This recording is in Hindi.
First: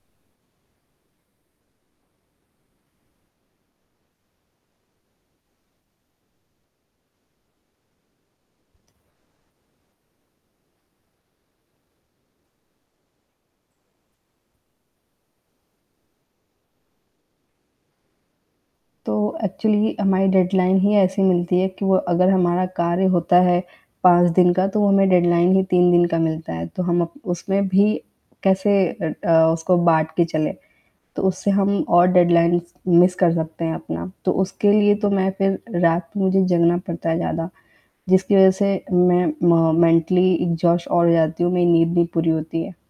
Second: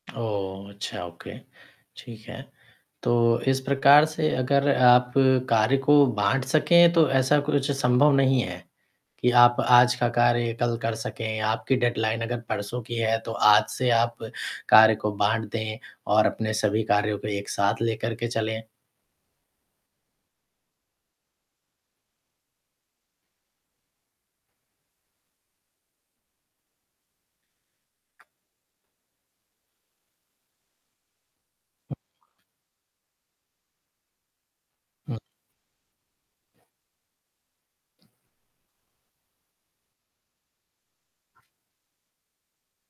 ओह! अच्छा ओके ठीक है। तो इस प्रकार से अगर आप कार्य को बाँट सकें तो ऐसा कुछ संभव नहीं है कि आप आज का कार्य कल कर सकें आपकी डेडलाइन अगर परसों की है तो आज से आप कार्य को बाँट दें और अपने सभी कार्यों को एक साथ लेकर के चलें? तो एक्चुअली हमारी डेडलाइन ही ऐसी मिलती है कि वो अगर हमारा कार्य होता है 5 दिन का तो वो हमें डेडलाइन ही 3 दिन का मिलता है। तो हम अप उसमें भी कैसे अ अ, उसको बाँट के चले। तो उससे हम और डेडलाइनस मिस कर सकते हैं अपना। तो उसके लिए तो हुँ। मैं फ़िर रात में मुझे जगना पड़ता है ज़्यादा। जिसकी वजह से मैं म मेंटली एक्सहॉस्ट और हो जाती हूँ मेरी नींद भी पूरी होती है।